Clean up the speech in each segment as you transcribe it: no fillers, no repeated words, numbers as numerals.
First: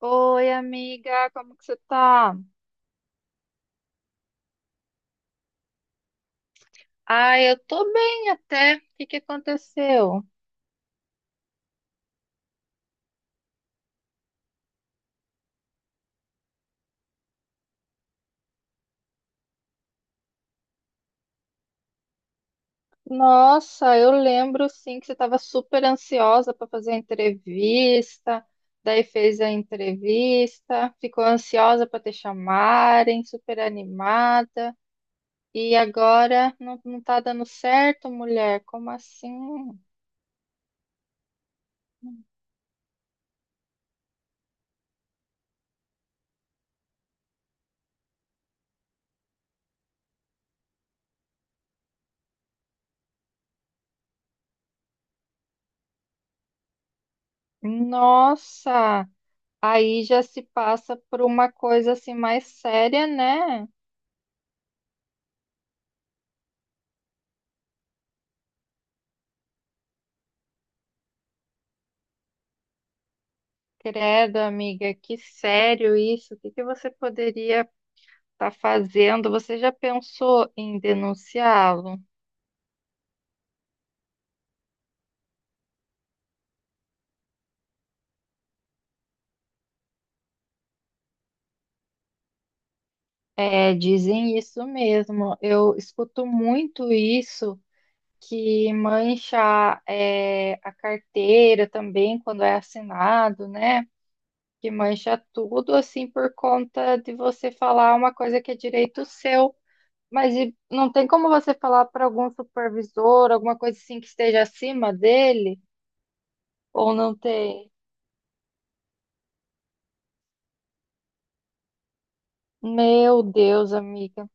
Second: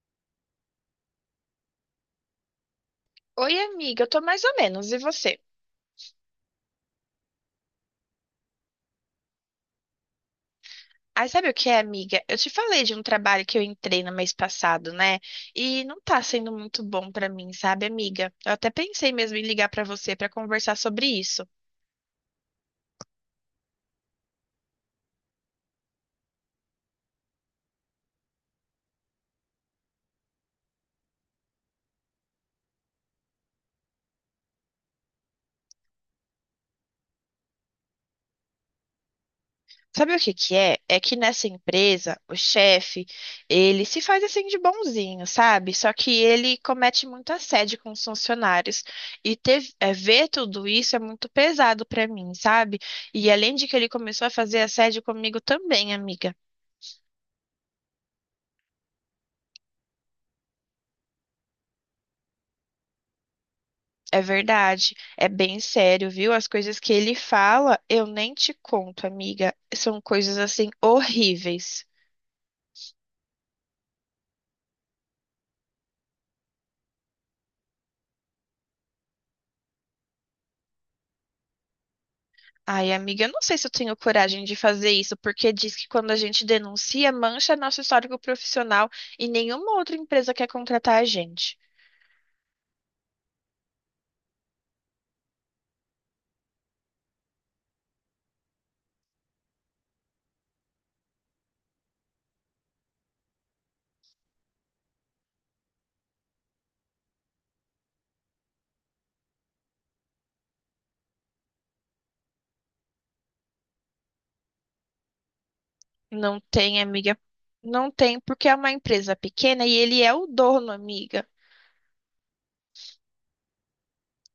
Oi, amiga, como que você tá? Oi, amiga, eu tô mais ou menos, e você? Ah, eu tô bem até. O que que aconteceu? Aí sabe o que é, amiga? Eu te falei de um trabalho que eu entrei no mês passado, né? E não tá sendo muito bom pra mim, sabe, amiga? Eu até pensei mesmo em ligar pra você pra conversar sobre isso. Nossa, eu lembro sim que você estava super ansiosa para fazer a entrevista, daí fez a entrevista, ficou ansiosa para te chamarem, super animada, e agora não, não tá dando certo, mulher? Como assim? Sabe o que que é? É que nessa empresa, o chefe, ele se faz assim de bonzinho, sabe? Só que ele comete muito assédio com os funcionários. E ver tudo isso é muito pesado pra mim, sabe? E além de que ele começou a fazer assédio comigo também, amiga. Nossa, aí já se passa por uma coisa assim mais séria, né? É verdade, é bem sério, viu? As coisas que ele fala, eu nem te conto, amiga. São coisas assim horríveis. Credo, amiga, que sério isso. O que que você poderia estar fazendo? Você já pensou em denunciá-lo? Ai, amiga, eu não sei se eu tenho coragem de fazer isso, porque diz que quando a gente denuncia, mancha nosso histórico profissional e nenhuma outra empresa quer contratar a gente. É, dizem isso mesmo. Eu escuto muito isso, que mancha, é, a carteira também quando é assinado, né? Que mancha tudo assim por conta de você falar uma coisa que é direito seu. Mas e não tem como você falar para algum supervisor, alguma coisa assim que esteja acima dele? Não tem, Ou não amiga. tem? Não tem, porque é uma empresa pequena e ele é o dono, amiga. Meu Deus, amiga.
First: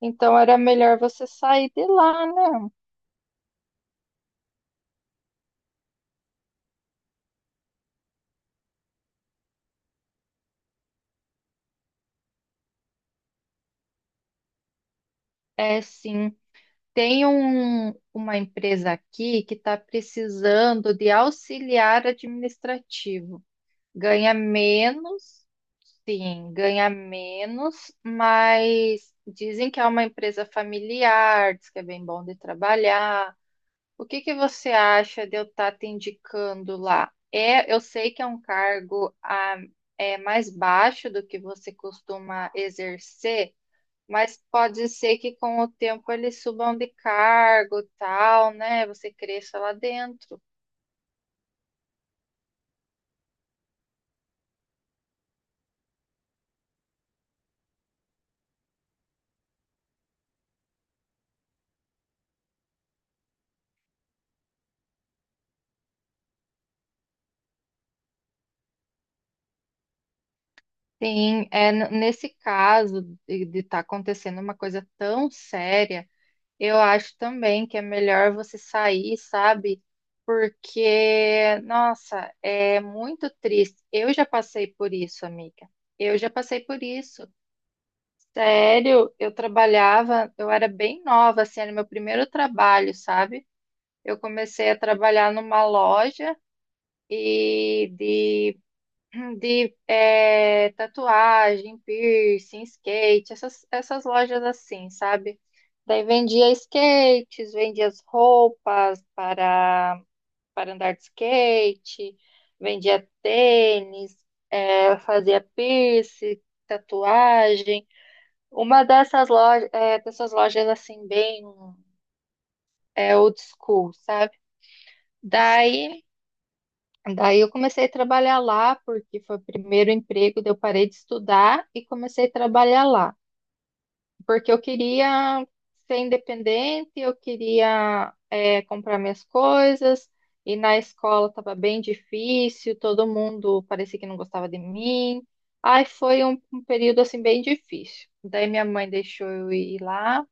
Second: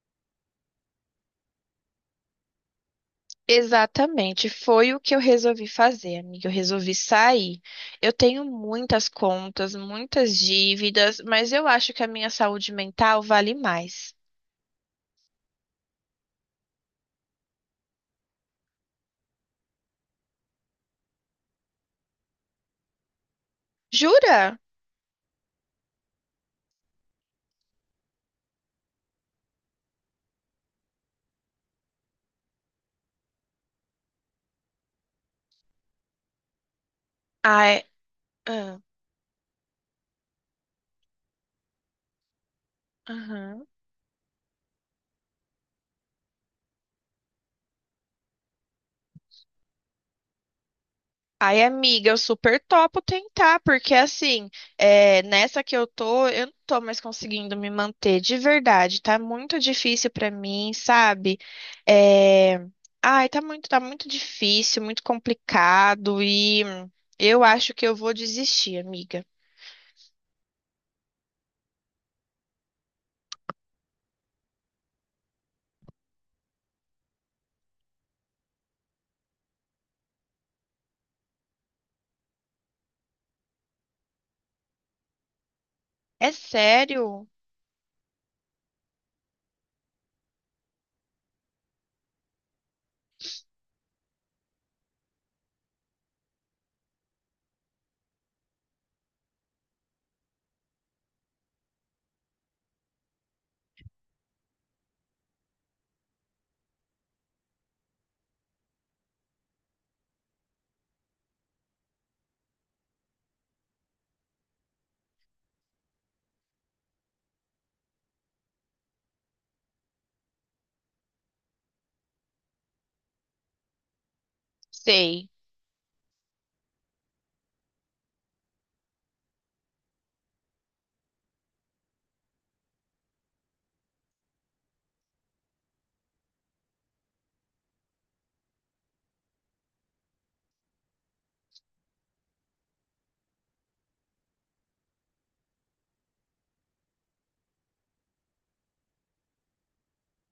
Então era melhor você sair de lá, né? Exatamente, foi o que eu resolvi fazer, amiga. Eu resolvi sair. Eu tenho muitas contas, muitas dívidas, mas eu acho que a minha saúde mental vale mais. É sim. Tem uma empresa aqui que está precisando de auxiliar administrativo. Ganha Jura? menos, sim, ganha menos, mas dizem que é uma empresa familiar, diz que é bem bom de trabalhar. O que que você acha de eu estar te indicando lá? É, eu Ai, sei que é um ah, cargo é mais baixo do que você costuma exercer, aham. mas pode ser que com o tempo eles subam de cargo, tal, né? Você cresça lá dentro. Ai, amiga, eu super topo tentar, porque assim, nessa que eu tô, eu não tô mais conseguindo me manter de verdade. Tá muito difícil pra mim, sabe? É, tá muito, tá muito difícil, muito complicado e eu acho que eu vou desistir, amiga. Sim, nesse caso de estar acontecendo uma coisa tão séria. Eu acho também que é melhor você sair, sabe? Porque, nossa, é muito triste. Eu já passei por isso, amiga. Eu já É passei por isso. sério? Sério, eu trabalhava, eu era bem nova, assim, era meu primeiro trabalho, sabe? Eu comecei a trabalhar numa loja e de tatuagem, piercing, skate, essas lojas assim, sabe? Daí vendia skates, vendia as roupas para andar de skate, vendia tênis, fazia piercing, tatuagem. Uma dessas lojas assim, bem old school, sabe? Sei. Daí Daí eu comecei a trabalhar lá, porque foi o primeiro emprego, daí eu parei de estudar e comecei a trabalhar lá, porque eu queria ser independente, eu queria comprar minhas coisas, e na escola estava bem difícil, todo mundo parecia que não gostava de mim. Aí foi um período assim bem difícil. Daí minha mãe deixou eu ir lá,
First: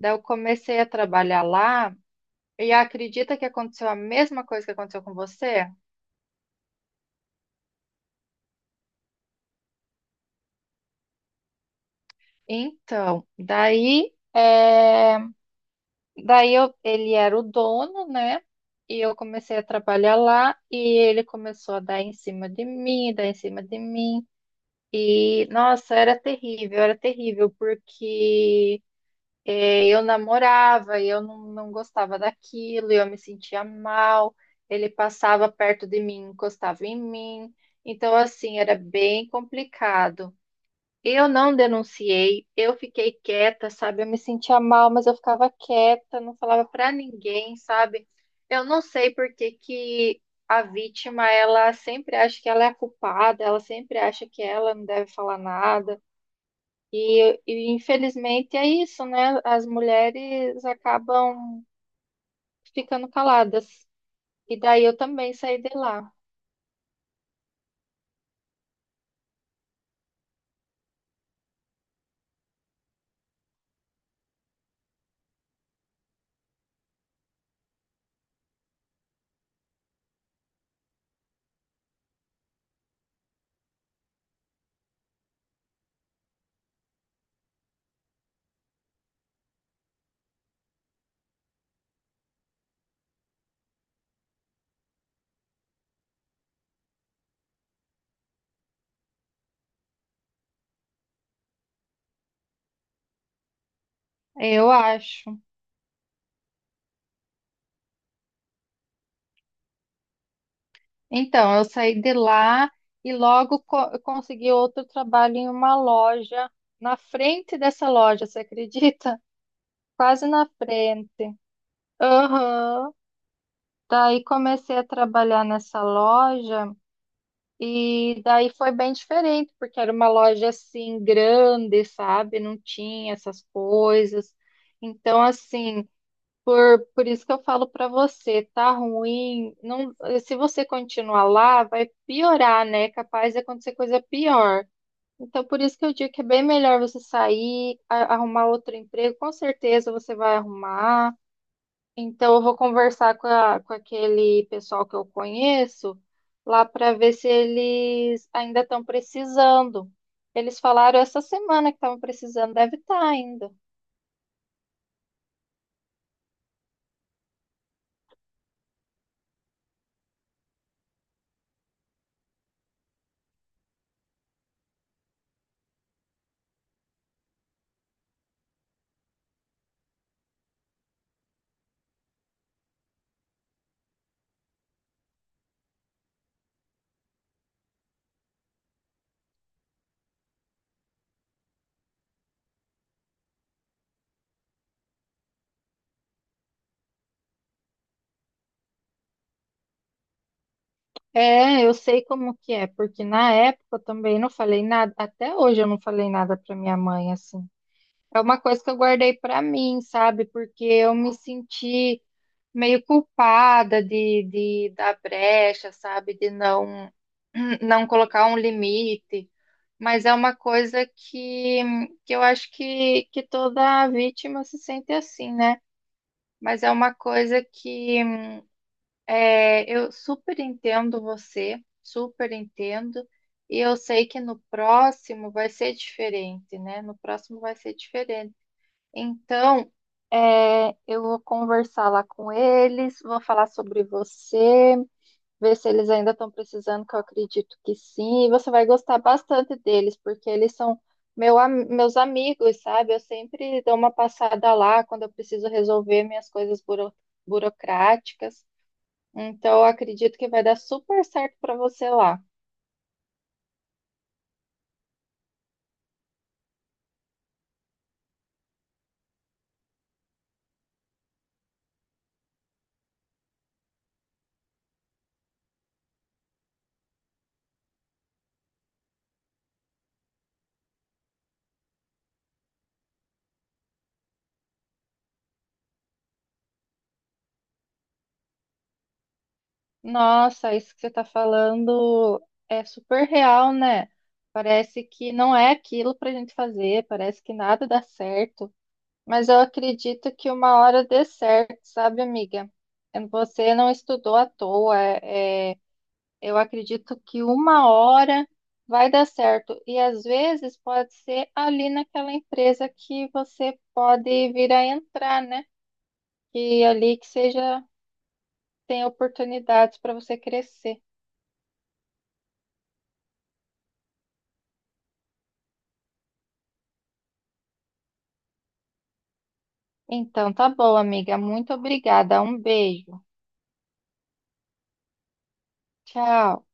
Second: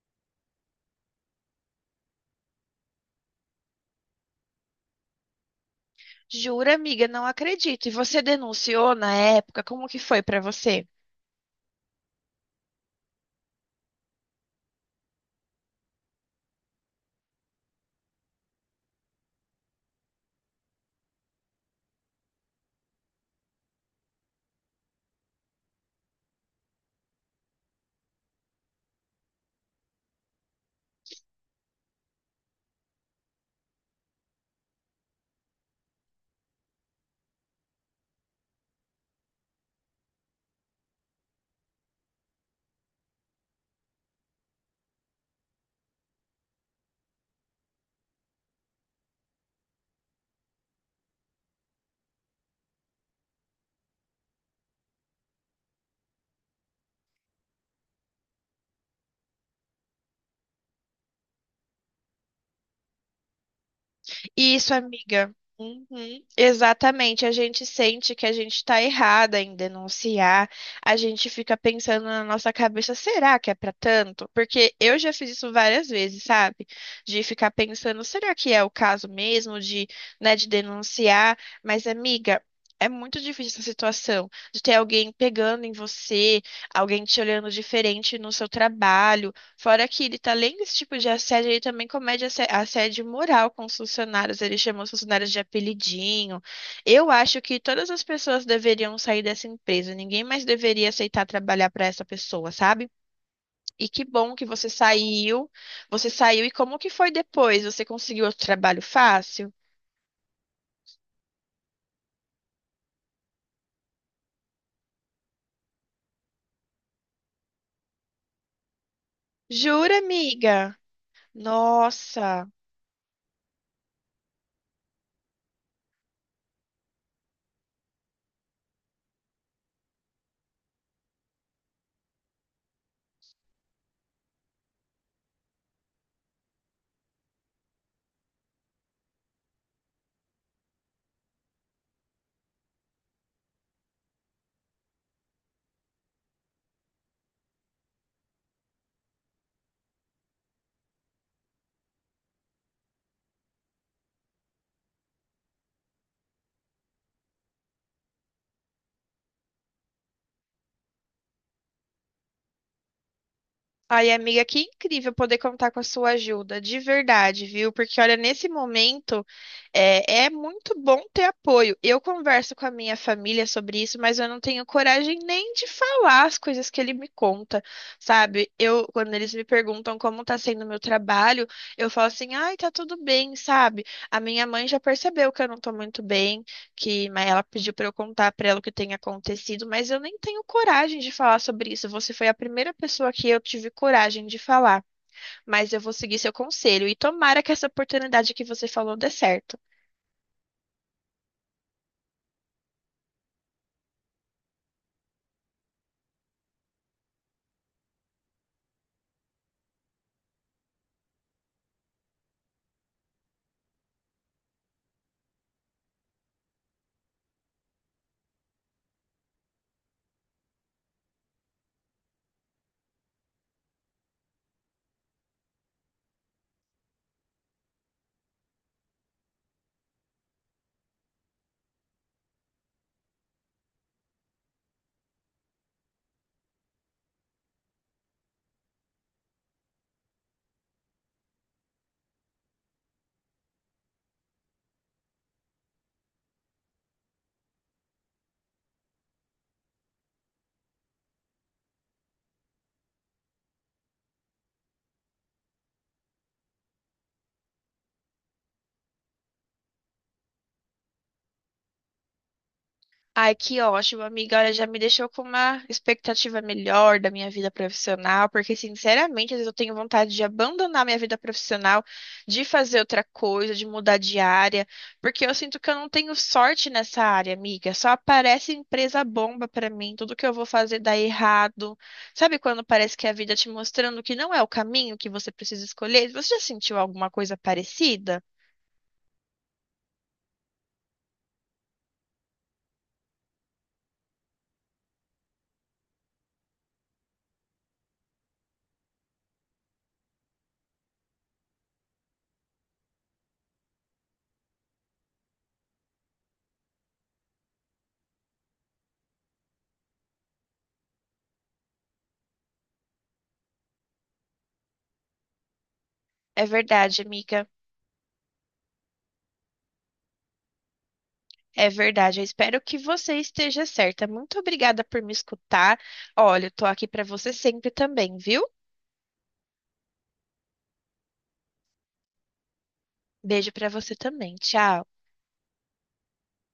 daí eu comecei a trabalhar lá, e acredita que aconteceu a mesma coisa que aconteceu com você? Jura, amiga, não acredito. E você denunciou na época? Como que foi pra você? Então, daí, ele era o dono, né? E eu comecei a trabalhar lá e ele começou a dar em cima de mim, dar em cima de mim. E, nossa, era terrível, porque eu namorava e eu não, não gostava daquilo, e eu me sentia mal. Ele passava perto de mim, encostava em mim. Então, assim, era bem complicado. Eu não denunciei, eu fiquei quieta, sabe? Eu me sentia mal, mas eu ficava quieta, não falava pra ninguém, sabe? Eu não sei por que que a vítima, ela sempre acha que ela é a culpada, ela sempre acha que ela não deve falar nada. E infelizmente é isso, né? As mulheres acabam ficando caladas. E Isso, daí eu amiga. também saí de lá, Uhum, exatamente. A gente sente que a gente está errada em denunciar. A gente fica pensando na nossa cabeça, será que é para tanto? Porque eu já fiz isso várias vezes, sabe? De ficar pensando, será que é o caso mesmo né, de denunciar? Mas, amiga, é muito difícil essa situação de ter alguém pegando em você, alguém te olhando diferente no seu trabalho. Fora que ele, tá, além desse tipo de assédio, ele também comete assédio moral com os funcionários. Ele chama os funcionários de apelidinho. Eu acho que todas as pessoas deveriam sair dessa empresa. Ninguém mais deveria aceitar trabalhar para essa pessoa, sabe? E que bom que você eu acho. saiu. Você saiu e como que foi depois? Você conseguiu outro trabalho fácil? Então, eu saí de lá e logo eu consegui outro trabalho em uma loja, na frente dessa loja, você acredita? Jura, Quase na amiga? frente. Nossa. Aham. Daí comecei a trabalhar nessa loja e daí foi bem diferente, porque era uma loja assim grande, sabe? Não tinha essas coisas. Então, assim, por isso que eu falo pra você, tá ruim. Não, se você continuar lá, vai piorar, né? Capaz de acontecer coisa pior. Então, por isso que eu digo que é bem melhor você sair, arrumar outro emprego. Com certeza você vai arrumar. Então, eu vou conversar com aquele pessoal que eu conheço lá pra ver se eles ainda estão precisando. Eles falaram essa semana que estavam precisando, deve estar ainda. Ai, amiga, que incrível poder contar com a sua ajuda, de verdade, viu? Porque, olha, nesse momento é muito bom ter apoio. Eu converso com a minha família sobre isso, mas eu não tenho coragem nem de falar as coisas que ele me conta, sabe? Eu, quando eles me perguntam como tá sendo o meu trabalho, eu falo assim, ai, tá tudo bem, sabe? A minha mãe já percebeu que eu não tô muito bem que mas ela pediu para eu contar para ela o que tem acontecido, mas eu nem tenho coragem de falar sobre isso. Você foi a primeira pessoa que eu tive coragem de falar, mas eu vou seguir seu conselho e tomara que essa oportunidade que você falou dê certo. É, eu sei como que é, porque na época eu também não falei nada, até hoje eu não falei nada pra minha mãe, assim. É uma coisa que eu guardei pra mim, sabe? Porque eu me senti meio culpada de dar brecha, sabe? De não, não colocar um limite. Mas é uma coisa que eu acho que toda vítima se sente assim, né? Mas é uma coisa que eu super entendo você, super entendo, e eu sei que no próximo vai ser diferente, né? No próximo vai ser diferente. Então, eu vou conversar lá com eles, vou falar sobre você, ver se eles ainda estão precisando, que eu acredito que sim, e você vai gostar bastante deles, porque eles são meus amigos, sabe? Eu sempre dou uma passada lá quando eu preciso resolver minhas coisas burocráticas. Então, eu acredito que vai dar super certo para você lá. Ai, que ótimo, amiga. Olha, já me deixou com uma expectativa melhor da minha vida profissional, porque, sinceramente, às vezes eu tenho vontade de abandonar minha vida profissional, de fazer outra coisa, de mudar de área, porque eu sinto que eu não tenho sorte nessa área, amiga. Só aparece empresa bomba pra mim, tudo que eu vou fazer dá errado. Sabe quando parece que a vida te mostrando que não é o caminho que você precisa escolher? Você já sentiu alguma coisa parecida? Nossa, isso que você está falando é super real, né? Parece que não é aquilo para a gente fazer, parece que nada dá certo. Mas eu acredito que uma hora dê certo, sabe, amiga? Você não estudou à toa. Eu acredito que uma hora vai dar certo. E às vezes pode ser ali naquela empresa que você pode vir a entrar, né? É E ali verdade, que amiga. seja. Tem oportunidades para você crescer. É verdade, eu espero que você esteja certa. Muito obrigada por me escutar. Olha, eu tô aqui pra você sempre também, viu? Então, tá bom, amiga. Muito obrigada. Um beijo. Beijo pra você também. Tchau. Tchau.